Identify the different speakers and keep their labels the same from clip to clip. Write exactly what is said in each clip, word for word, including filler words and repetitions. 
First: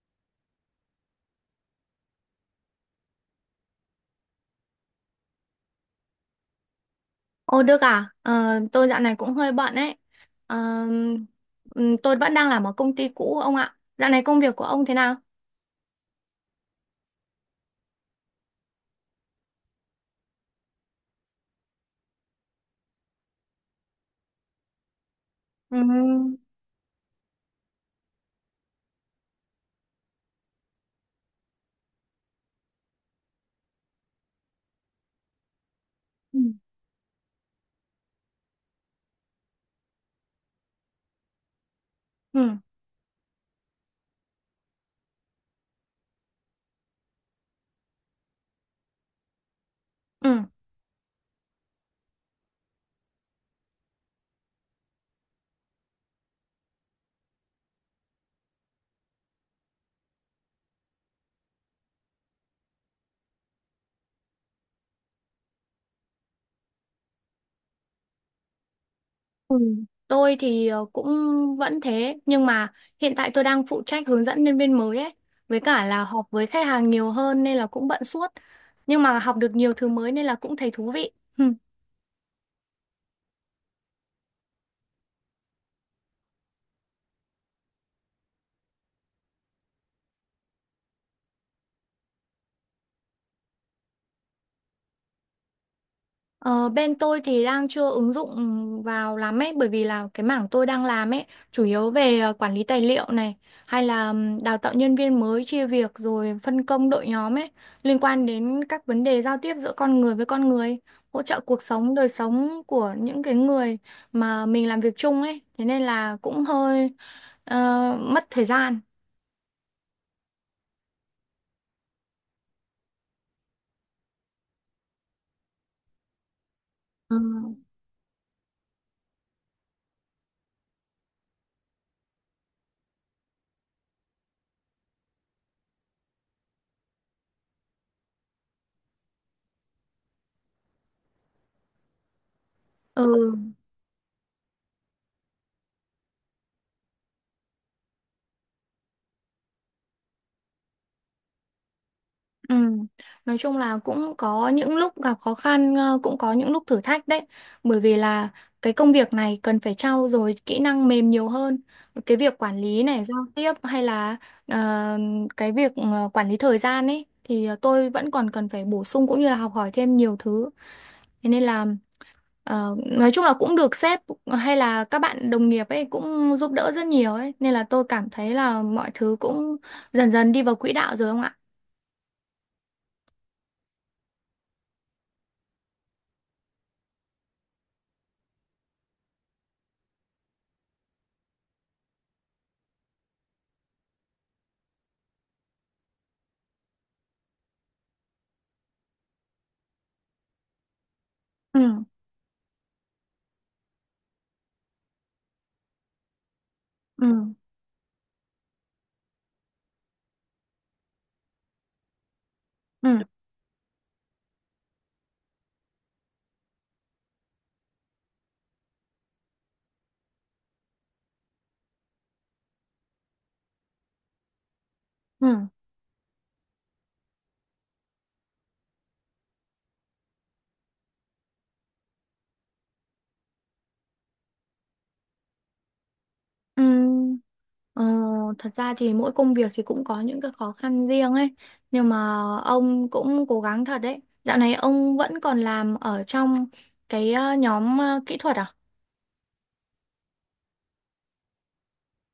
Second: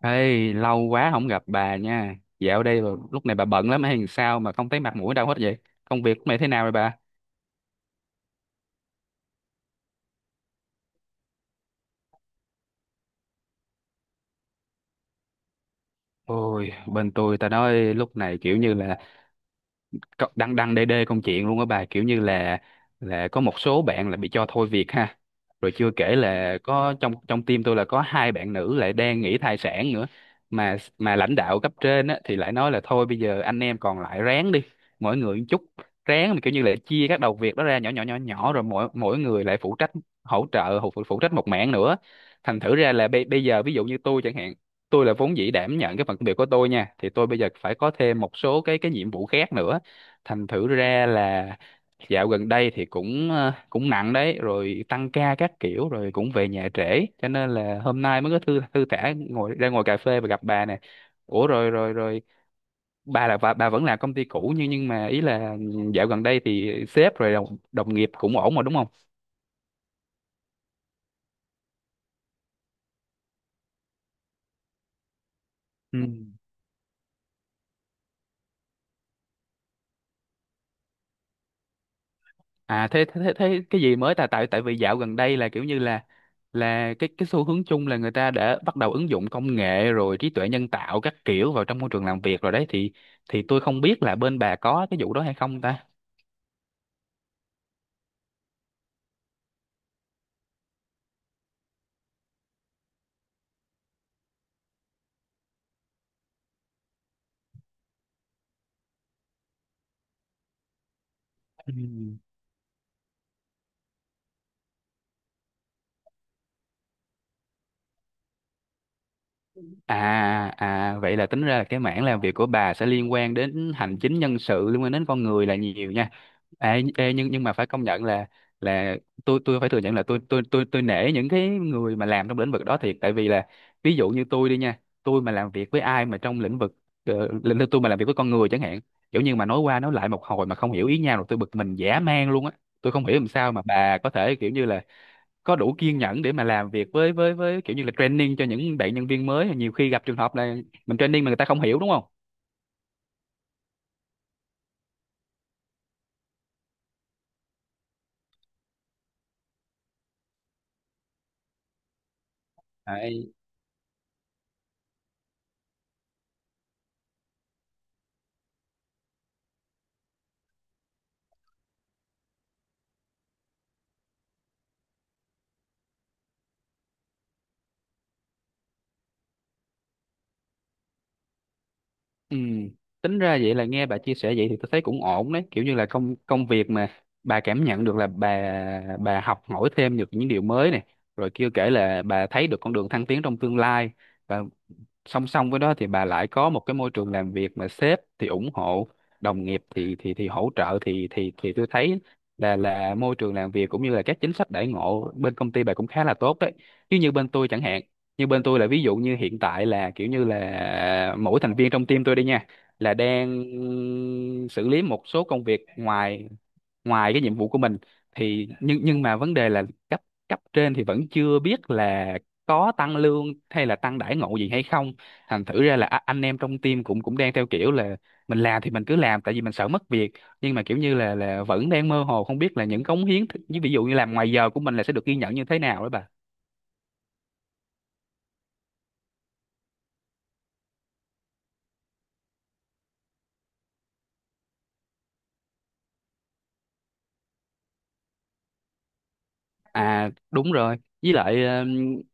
Speaker 1: Ê, lâu quá không gặp bà nha. Dạo đây bà- lúc này bà bận lắm hay làm sao mà không thấy mặt mũi đâu hết vậy? Công việc của mày thế nào rồi bà?
Speaker 2: Ô Đức à, Ờ, tôi dạo này cũng hơi bận ấy. Ờ, ừm, tôi vẫn đang làm ở công ty cũ ông ạ. Dạo này công việc của ông thế nào?
Speaker 1: Ôi, bên tôi ta nói lúc này kiểu như là có- đăng đăng đê đê công chuyện luôn á bà, kiểu như là là có một số bạn là bị cho thôi việc ha, rồi chưa kể
Speaker 2: Ừ.
Speaker 1: là có trong trong team tôi là có hai bạn nữ lại đang nghỉ thai sản nữa. Mà mà lãnh đạo cấp trên á thì lại nói là thôi bây giờ anh em còn lại ráng đi, mỗi người một chút, ráng
Speaker 2: Ừ.
Speaker 1: mà kiểu như là chia các đầu việc đó ra nhỏ nhỏ nhỏ nhỏ rồi mỗi mỗi người lại phụ trách hỗ trợ phụ phụ trách một mảng nữa.
Speaker 2: Ừ,
Speaker 1: Thành thử ra là bây bây giờ ví dụ như tôi chẳng hạn, tôi là vốn dĩ đảm nhận cái phần công việc của tôi nha, thì tôi bây giờ phải có thêm một số cái cái nhiệm vụ khác nữa.
Speaker 2: ừ.
Speaker 1: Thành thử ra là dạo gần đây thì cũng ờ, cũng nặng đấy, rồi tăng ca các kiểu, rồi cũng về nhà trễ, cho nên là hôm nay mới có thư thư thả ngồi ra ngồi cà phê và gặp bà nè. Ủa rồi rồi rồi, bà là bà, bà vẫn làm công ty cũ, nhưng nhưng mà ý là dạo gần đây thì sếp rồi đồng, đồng nghiệp cũng ổn mà đúng không?
Speaker 2: Ừ. Tôi thì ờ, cũng vẫn thế, nhưng mà hiện tại tôi đang phụ trách hướng dẫn nhân viên mới ấy, với cả
Speaker 1: Ừ.
Speaker 2: là họp với khách hàng nhiều hơn nên là cũng bận suốt. Nhưng mà học được nhiều thứ mới nên là cũng thấy thú vị.
Speaker 1: À thế, thế thế thế cái gì mới? Tại tại tại vì dạo gần đây là kiểu như là là cái cái xu hướng chung là người ta đã bắt đầu ứng dụng công nghệ rồi trí tuệ nhân tạo các kiểu vào trong môi trường làm việc rồi đấy, thì thì tôi không biết là bên bà có cái vụ đó hay không ta.
Speaker 2: Ờ, bên tôi thì đang chưa ứng dụng vào lắm ấy bởi vì là cái mảng tôi đang làm ấy chủ yếu về ờ, quản lý tài liệu này hay là ừm, đào tạo nhân viên mới chia việc rồi phân công đội nhóm ấy liên quan đến các vấn đề giao tiếp giữa con người với con người hỗ trợ cuộc
Speaker 1: Ừ.
Speaker 2: sống đời sống của những cái người mà mình làm việc chung ấy thế nên là cũng hơi ờ, mất thời gian.
Speaker 1: À à vậy là tính ra là cái mảng làm việc của bà sẽ liên quan đến hành chính nhân sự, liên quan đến con người là nhiều nha. Ê, ê,
Speaker 2: Ừ.
Speaker 1: nhưng nhưng mà phải công nhận là là tôi tôi phải thừa nhận là tôi tôi tôi tôi nể những cái người mà làm trong lĩnh vực đó thiệt, tại vì là ví dụ như tôi đi nha, tôi mà làm việc với ai mà trong lĩnh vực ờ, lĩnh vực tôi mà làm việc với con người chẳng hạn, kiểu như mà nói qua nói lại một hồi mà không hiểu ý nhau rồi tôi bực mình dã man luôn á. Tôi không hiểu làm
Speaker 2: Ừ.
Speaker 1: sao mà bà có thể kiểu như là có đủ kiên nhẫn để mà làm việc với với với kiểu như là training cho những bạn nhân viên mới, nhiều khi gặp trường hợp là mình training mà người ta không hiểu đúng không.
Speaker 2: Ừ. Nói chung là cũng có những lúc gặp khó khăn, ờ, cũng có những lúc thử thách đấy. Bởi vì là cái công việc này cần phải trau dồi kỹ năng mềm nhiều hơn. Cái việc quản lý này, giao
Speaker 1: Đấy.
Speaker 2: tiếp hay là ờ, cái việc ờ, quản lý thời gian ấy thì tôi vẫn còn cần phải bổ sung cũng như là học hỏi thêm nhiều thứ. Thế nên là ờ, nói chung là cũng được sếp hay là các bạn đồng nghiệp ấy cũng giúp đỡ rất nhiều ấy. Nên là tôi cảm thấy là mọi thứ cũng dần dần đi vào quỹ đạo rồi không ạ?
Speaker 1: Ừ. Tính ra vậy là nghe bà chia sẻ vậy thì tôi thấy cũng ổn đấy, kiểu như là công công việc mà bà cảm nhận được là bà bà học hỏi thêm được những điều mới này, rồi kêu kể là bà thấy được con đường thăng tiến trong tương lai, và song song với đó thì bà lại có một cái môi trường làm việc mà sếp thì ủng hộ, đồng nghiệp thì thì thì hỗ trợ, thì thì thì tôi
Speaker 2: Ừ.
Speaker 1: thấy là là môi trường làm việc cũng như là các chính sách đãi ngộ bên công ty bà cũng khá là tốt đấy, chứ như bên
Speaker 2: Ừ.
Speaker 1: tôi chẳng hạn, như bên tôi là ví dụ như hiện tại là kiểu như là mỗi thành viên trong team tôi đi nha là
Speaker 2: Ừ.
Speaker 1: đang xử lý một số công việc ngoài ngoài cái nhiệm vụ của mình, thì nhưng nhưng mà vấn đề là cấp cấp trên thì vẫn chưa biết là có tăng lương hay là tăng đãi ngộ gì hay không. Thành
Speaker 2: Ừ.
Speaker 1: thử ra là a- anh em trong team cũng cũng đang theo kiểu là mình làm thì mình cứ làm tại vì mình sợ mất việc, nhưng mà kiểu như là là vẫn đang mơ hồ không biết là những cống hiến ví dụ như làm ngoài giờ của mình là sẽ được ghi nhận như thế nào đó bà.
Speaker 2: Ừm, ờ, Thật ra thì mỗi công việc thì cũng có những cái khó khăn riêng ấy nhưng mà ông cũng cố gắng thật đấy. Dạo này ông vẫn còn làm ở trong cái ờ, nhóm ờ, kỹ thuật à?
Speaker 1: À đúng rồi. Với lại ờ,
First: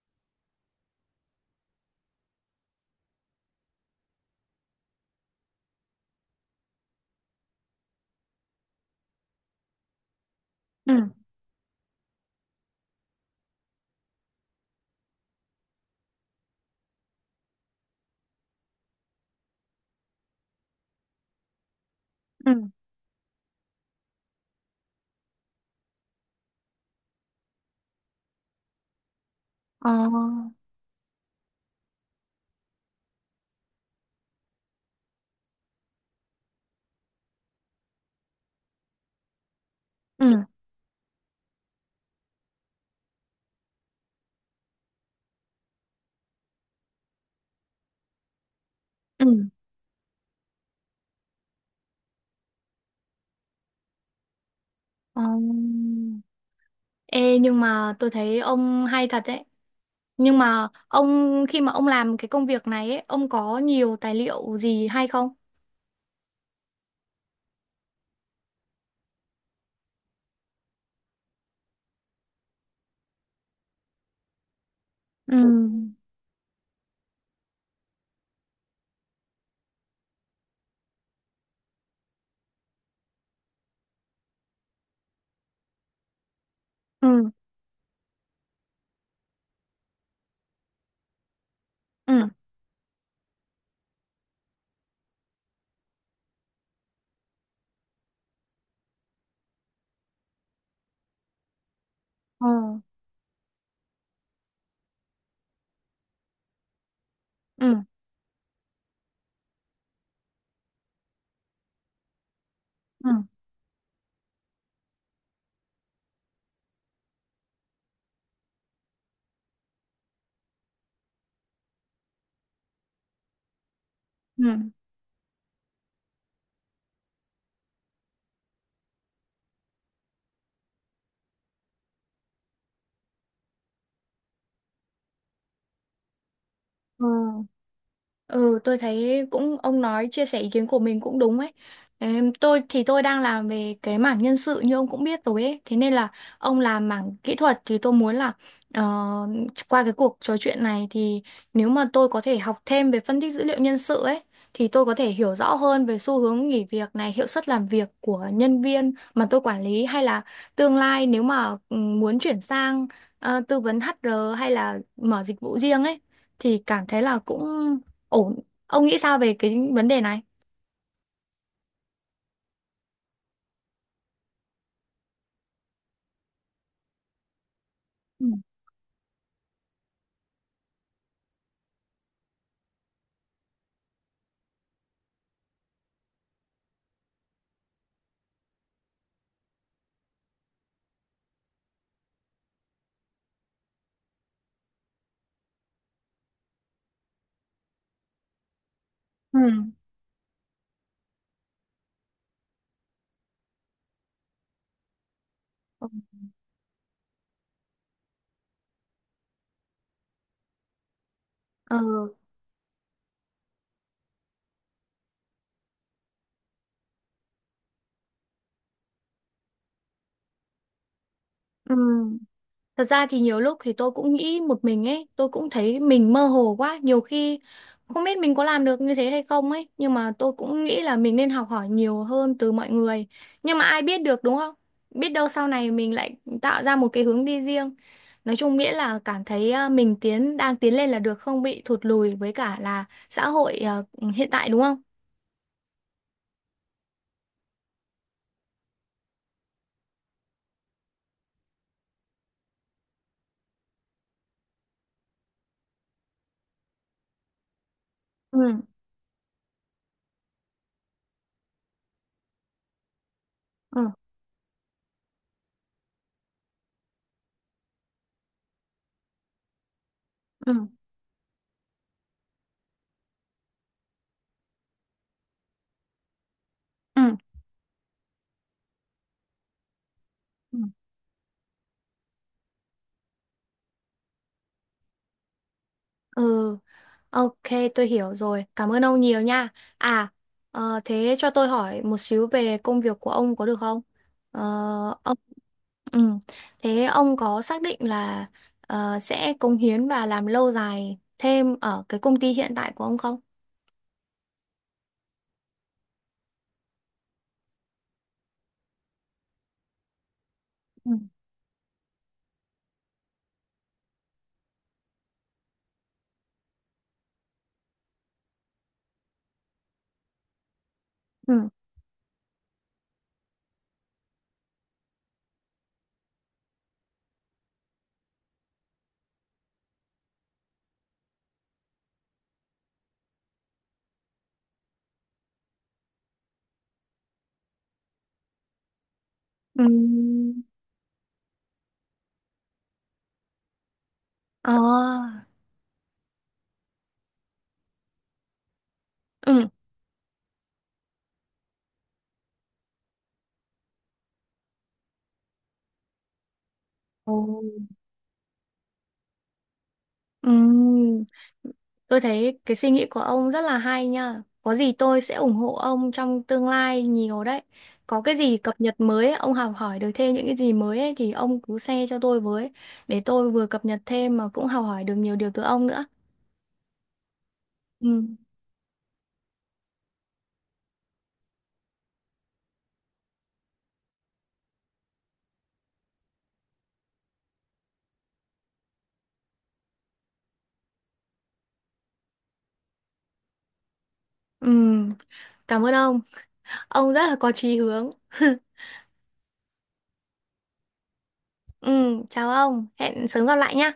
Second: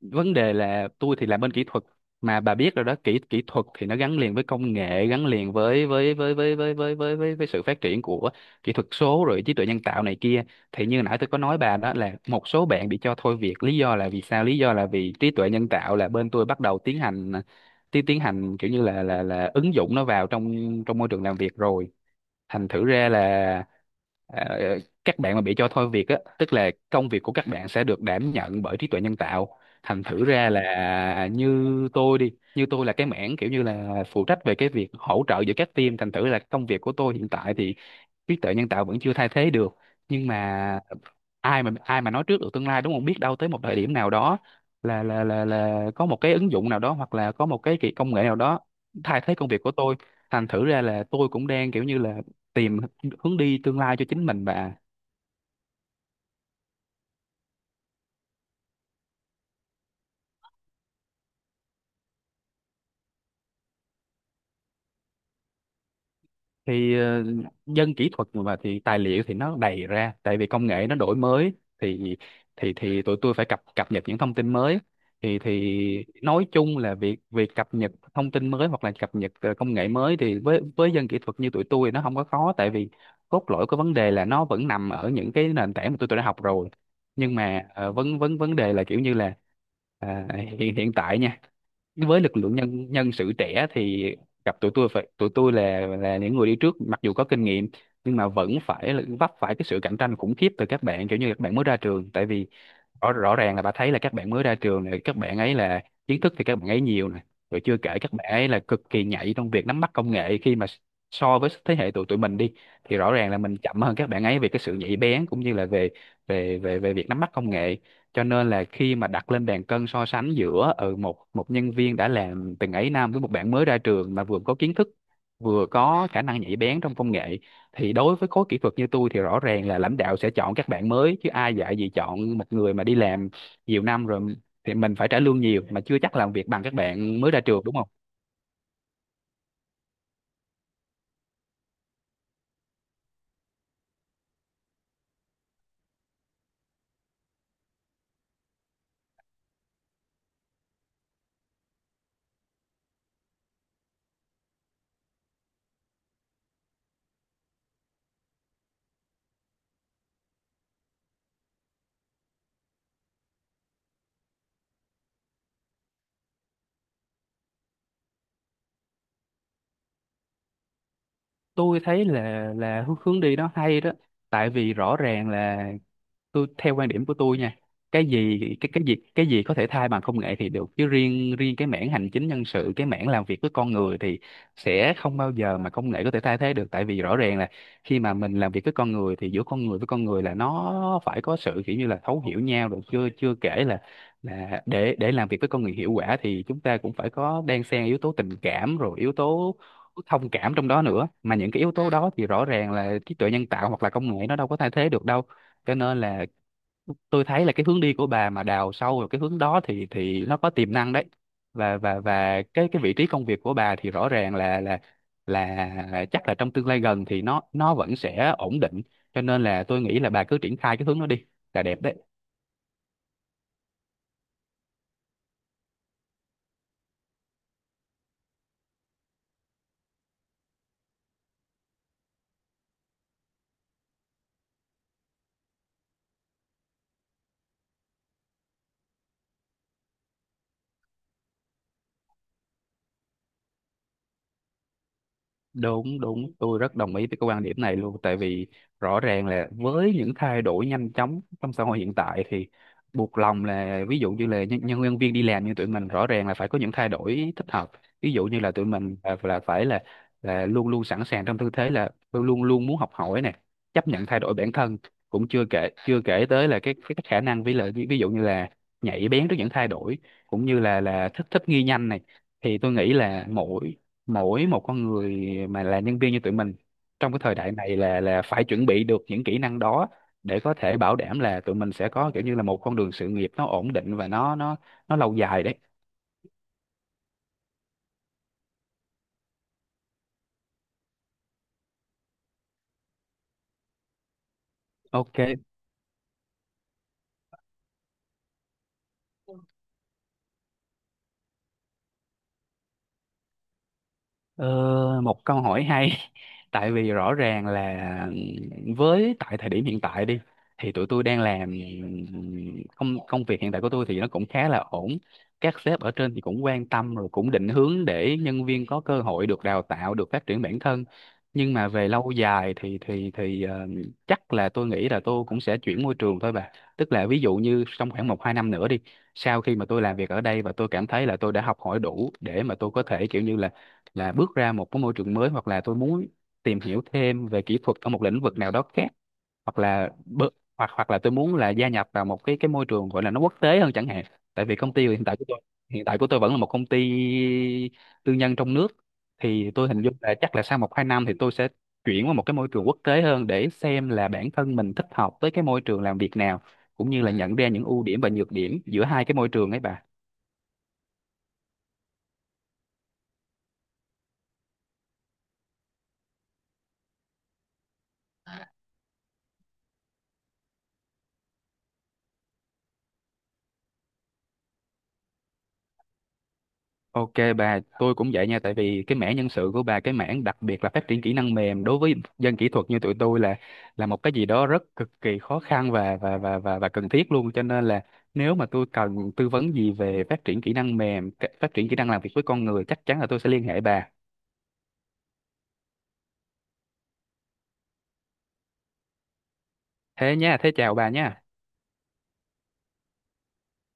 Speaker 1: vấn đề là tôi thì làm bên kỹ thuật, mà bà biết rồi đó, kỹ kỹ thuật thì nó gắn liền với công nghệ, gắn liền với với với với với với với với, với sự phát triển của kỹ thuật số rồi trí tuệ nhân tạo này kia. Thì
Speaker 2: Ừ.
Speaker 1: như nãy tôi có nói bà đó là một số bạn bị cho thôi việc lý do là vì sao? Lý do là vì trí tuệ nhân tạo là bên tôi bắt đầu tiến hành tiến tiến hành kiểu như là là là ứng dụng nó vào trong trong môi trường làm việc rồi.
Speaker 2: Ừ.
Speaker 1: Thành thử ra là ờ, các bạn mà bị cho thôi việc á tức là công việc của các bạn sẽ được đảm nhận bởi trí tuệ nhân tạo,
Speaker 2: ờ
Speaker 1: thành thử ra là như tôi đi, như tôi là cái mảng kiểu như là phụ trách về cái việc hỗ trợ giữa các team, thành thử là công việc của tôi hiện tại thì trí tuệ nhân tạo vẫn chưa thay thế được, nhưng
Speaker 2: ừ
Speaker 1: mà ai mà ai mà nói trước được tương lai đúng không, biết đâu tới một thời điểm nào đó là là là là có một cái ứng dụng nào đó hoặc là có một cái kỳ công nghệ nào đó thay
Speaker 2: ừ
Speaker 1: thế công việc của tôi. Thành thử ra là tôi cũng đang kiểu như là tìm hướng đi tương lai cho chính mình bà.
Speaker 2: ờ. Ê, nhưng mà tôi thấy ông hay thật đấy. Nhưng mà ông khi mà ông làm cái công việc này ấy ông có nhiều tài liệu gì hay không?
Speaker 1: Thì ờ, dân kỹ thuật mà thì tài liệu thì nó đầy ra tại vì công nghệ nó đổi mới, thì thì thì tụi tôi phải cập cập nhật những thông tin mới, thì
Speaker 2: ừ
Speaker 1: thì nói chung là việc việc cập nhật thông tin mới hoặc là cập nhật ờ, công nghệ mới thì với với dân kỹ thuật như tụi tôi nó không có khó, tại vì cốt lõi của vấn đề là nó vẫn nằm ở những cái nền tảng mà tụi tôi đã học rồi,
Speaker 2: ừ
Speaker 1: nhưng mà ờ, vấn vấn vấn đề là kiểu như là à, hiện hiện tại nha, với
Speaker 2: ừ
Speaker 1: lực lượng nhân nhân sự trẻ thì gặp tụi tôi phải tụi tôi là là những người đi trước mặc dù có kinh nghiệm, nhưng mà vẫn phải là vấp phải cái sự cạnh tranh khủng khiếp từ các bạn kiểu như các bạn mới ra trường, tại
Speaker 2: ờ
Speaker 1: vì rõ rõ ràng là bà thấy là các bạn mới ra trường này, các bạn ấy là kiến thức thì các bạn ấy nhiều này, rồi
Speaker 2: ừ
Speaker 1: chưa kể các bạn ấy là cực kỳ nhạy trong việc nắm bắt công nghệ khi mà so với thế hệ tụi tụi mình đi thì
Speaker 2: ừ
Speaker 1: rõ ràng là mình chậm hơn các bạn ấy về cái sự nhạy bén cũng như là về về về về việc nắm bắt công nghệ. Cho nên là khi mà đặt lên bàn cân so sánh giữa ừ, một một nhân viên đã làm từng ấy năm với một bạn mới ra trường mà vừa
Speaker 2: ừ
Speaker 1: có kiến thức vừa có khả năng nhạy bén trong công nghệ, thì đối với khối kỹ thuật như tôi thì rõ ràng là lãnh đạo sẽ chọn các bạn mới, chứ ai dạy gì chọn một người mà đi làm nhiều năm rồi thì mình phải trả lương nhiều mà chưa chắc làm việc bằng các
Speaker 2: Ừ.
Speaker 1: bạn mới ra trường đúng không.
Speaker 2: Ừ, tôi thấy cũng ông nói chia sẻ ý kiến của mình cũng đúng ấy. Em, tôi thì tôi đang làm về cái mảng nhân sự như ông cũng biết rồi ấy. Thế nên là ông làm mảng kỹ thuật thì tôi muốn là ờ, qua cái cuộc trò chuyện này thì nếu mà tôi có thể học thêm về phân tích dữ liệu nhân sự ấy thì tôi có thể hiểu rõ hơn về xu hướng nghỉ việc này, hiệu suất làm việc của nhân viên mà tôi quản lý, hay là tương lai nếu mà ừ, muốn chuyển sang ờ, tư vấn hát rờ hay là mở dịch vụ riêng ấy thì cảm thấy là cũng ổn. Ông nghĩ sao về cái vấn đề này?
Speaker 1: Tôi thấy là là hướng hướng đi đó hay đó, tại vì rõ ràng là tôi theo quan điểm của tôi nha, cái
Speaker 2: Ừ.
Speaker 1: gì cái cái gì cái gì có thể thay bằng công nghệ thì được, chứ riêng riêng cái mảng hành chính nhân sự, cái mảng làm việc với con người thì sẽ không bao giờ mà công nghệ có thể thay thế được, tại vì rõ ràng là khi mà mình làm việc với con người thì giữa con người với con người là nó phải có sự kiểu như là thấu hiểu nhau, rồi chưa chưa kể là là để để làm việc với con người hiệu quả thì chúng ta cũng phải có đan xen yếu tố tình cảm rồi yếu
Speaker 2: Ừ.
Speaker 1: tố thông cảm trong đó nữa, mà những cái yếu Ừ. tố đó thì rõ ràng là trí tuệ nhân tạo hoặc là công nghệ nó đâu có thay thế được đâu, cho
Speaker 2: Ừ.
Speaker 1: nên là tôi thấy là cái hướng đi của bà mà đào sâu vào cái hướng đó thì thì nó có tiềm năng đấy. và
Speaker 2: ờ
Speaker 1: và và cái cái vị trí công việc của bà thì rõ ràng là là là chắc là trong tương lai gần thì nó nó vẫn sẽ ổn định, cho nên là tôi nghĩ là bà cứ triển khai cái hướng đó đi, là
Speaker 2: ừ.
Speaker 1: đẹp đấy.
Speaker 2: Thật ra thì nhiều lúc thì tôi cũng nghĩ một mình ấy, tôi cũng thấy mình mơ hồ quá. Nhiều khi không biết mình có làm được như thế hay không ấy nhưng mà tôi cũng nghĩ là mình nên học hỏi nhiều hơn từ mọi người. Nhưng mà ai biết được đúng không, biết đâu sau này mình lại tạo ra một cái hướng đi riêng. Nói chung nghĩa là cảm thấy à, mình tiến đang tiến lên là được, không bị thụt lùi với cả là xã hội à, hiện tại đúng không?
Speaker 1: Đúng, đúng, tôi rất đồng ý với cái quan điểm này luôn, tại vì rõ ràng là với những thay đổi nhanh chóng trong xã hội hiện tại thì buộc lòng là ví dụ như là nhân, nhân nhân viên đi làm như tụi mình rõ ràng là phải có những thay đổi thích hợp. Ví dụ như là
Speaker 2: Ừ.
Speaker 1: tụi mình là, là phải là là luôn luôn sẵn sàng trong tư thế là luôn luôn muốn học hỏi nè, chấp
Speaker 2: Ừ.
Speaker 1: nhận thay đổi bản thân, cũng chưa kể chưa kể tới là cái cái, cái khả năng, với lại ví ví dụ như là nhạy bén trước những thay đổi cũng như
Speaker 2: Ừ.
Speaker 1: là là thích thích nghi nhanh này, thì tôi nghĩ là mỗi mỗi một con người mà là nhân viên như tụi mình trong cái thời đại này là là phải chuẩn bị được những kỹ năng đó để có
Speaker 2: Ừ.
Speaker 1: thể bảo đảm là tụi mình sẽ có kiểu như là một con đường sự nghiệp nó ổn định và nó nó nó lâu dài đấy.
Speaker 2: Ừ, ok, tôi hiểu rồi. Cảm ơn ông nhiều nha. À, ờ, Thế cho tôi hỏi một xíu về công việc của ông có được không? Ờ, ông,
Speaker 1: Ok.
Speaker 2: ừ, Thế ông có xác định là ờ, sẽ cống hiến và làm lâu dài thêm ở cái công ty hiện tại của ông không?
Speaker 1: Ờ, Một câu hỏi hay tại vì rõ ràng là với tại thời điểm hiện tại đi thì tụi
Speaker 2: Ừ.
Speaker 1: tôi đang làm công công việc hiện tại của tôi thì nó cũng khá là ổn, các sếp ở trên thì cũng quan tâm rồi cũng định hướng để nhân viên có cơ hội được đào tạo, được phát triển bản thân.
Speaker 2: Ừ.
Speaker 1: Nhưng mà về lâu dài thì thì thì ờ, chắc là tôi nghĩ là tôi cũng sẽ chuyển môi trường thôi bà, tức là ví dụ như trong khoảng một hai năm nữa đi, sau khi mà tôi làm việc ở đây và tôi cảm thấy là tôi đã học hỏi đủ để mà tôi có thể kiểu như là là bước ra một cái môi trường mới, hoặc là tôi muốn tìm hiểu thêm về kỹ thuật ở một lĩnh vực nào đó khác, hoặc
Speaker 2: Ừ.
Speaker 1: là bơ- hoặc hoặc là tôi muốn là gia nhập vào một cái cái môi trường gọi là nó quốc tế hơn chẳng hạn. Tại vì công ty hiện tại
Speaker 2: À,
Speaker 1: của tôi hiện tại của tôi vẫn là một công ty tư nhân trong nước,
Speaker 2: ừ,
Speaker 1: thì tôi hình dung là chắc là sau một hai năm thì tôi sẽ chuyển qua một cái môi trường quốc tế hơn để xem là bản thân mình thích hợp với cái môi trường làm việc nào, cũng như là
Speaker 2: Ồ.
Speaker 1: nhận ra những ưu điểm và nhược điểm giữa hai cái môi trường ấy bà.
Speaker 2: Ừ. Tôi thấy cái suy nghĩ của ông rất là hay nha. Có gì tôi sẽ ủng hộ ông trong tương lai nhiều đấy. Có cái gì cập nhật mới ấy, ông học hỏi được thêm những cái gì mới ấy, thì ông cứ share cho tôi với để tôi vừa cập nhật thêm mà cũng học hỏi được nhiều điều từ ông nữa.
Speaker 1: Ok bà, tôi cũng
Speaker 2: Ừ.
Speaker 1: vậy nha, tại vì cái mảng nhân sự của bà, cái mảng đặc biệt là phát triển kỹ năng mềm đối với dân kỹ thuật như tụi tôi là là một cái gì đó rất cực kỳ khó khăn và và và và và cần thiết luôn. Cho nên là nếu mà tôi cần tư vấn gì về phát triển kỹ năng mềm, cái- phát triển kỹ năng làm việc với con người, chắc chắn là tôi sẽ liên hệ bà.
Speaker 2: Ừ. Cảm ơn ông. Ông rất là có chí hướng.
Speaker 1: Thế nha, thế chào bà nha.
Speaker 2: Ừ. Chào ông. Hẹn sớm gặp lại nha.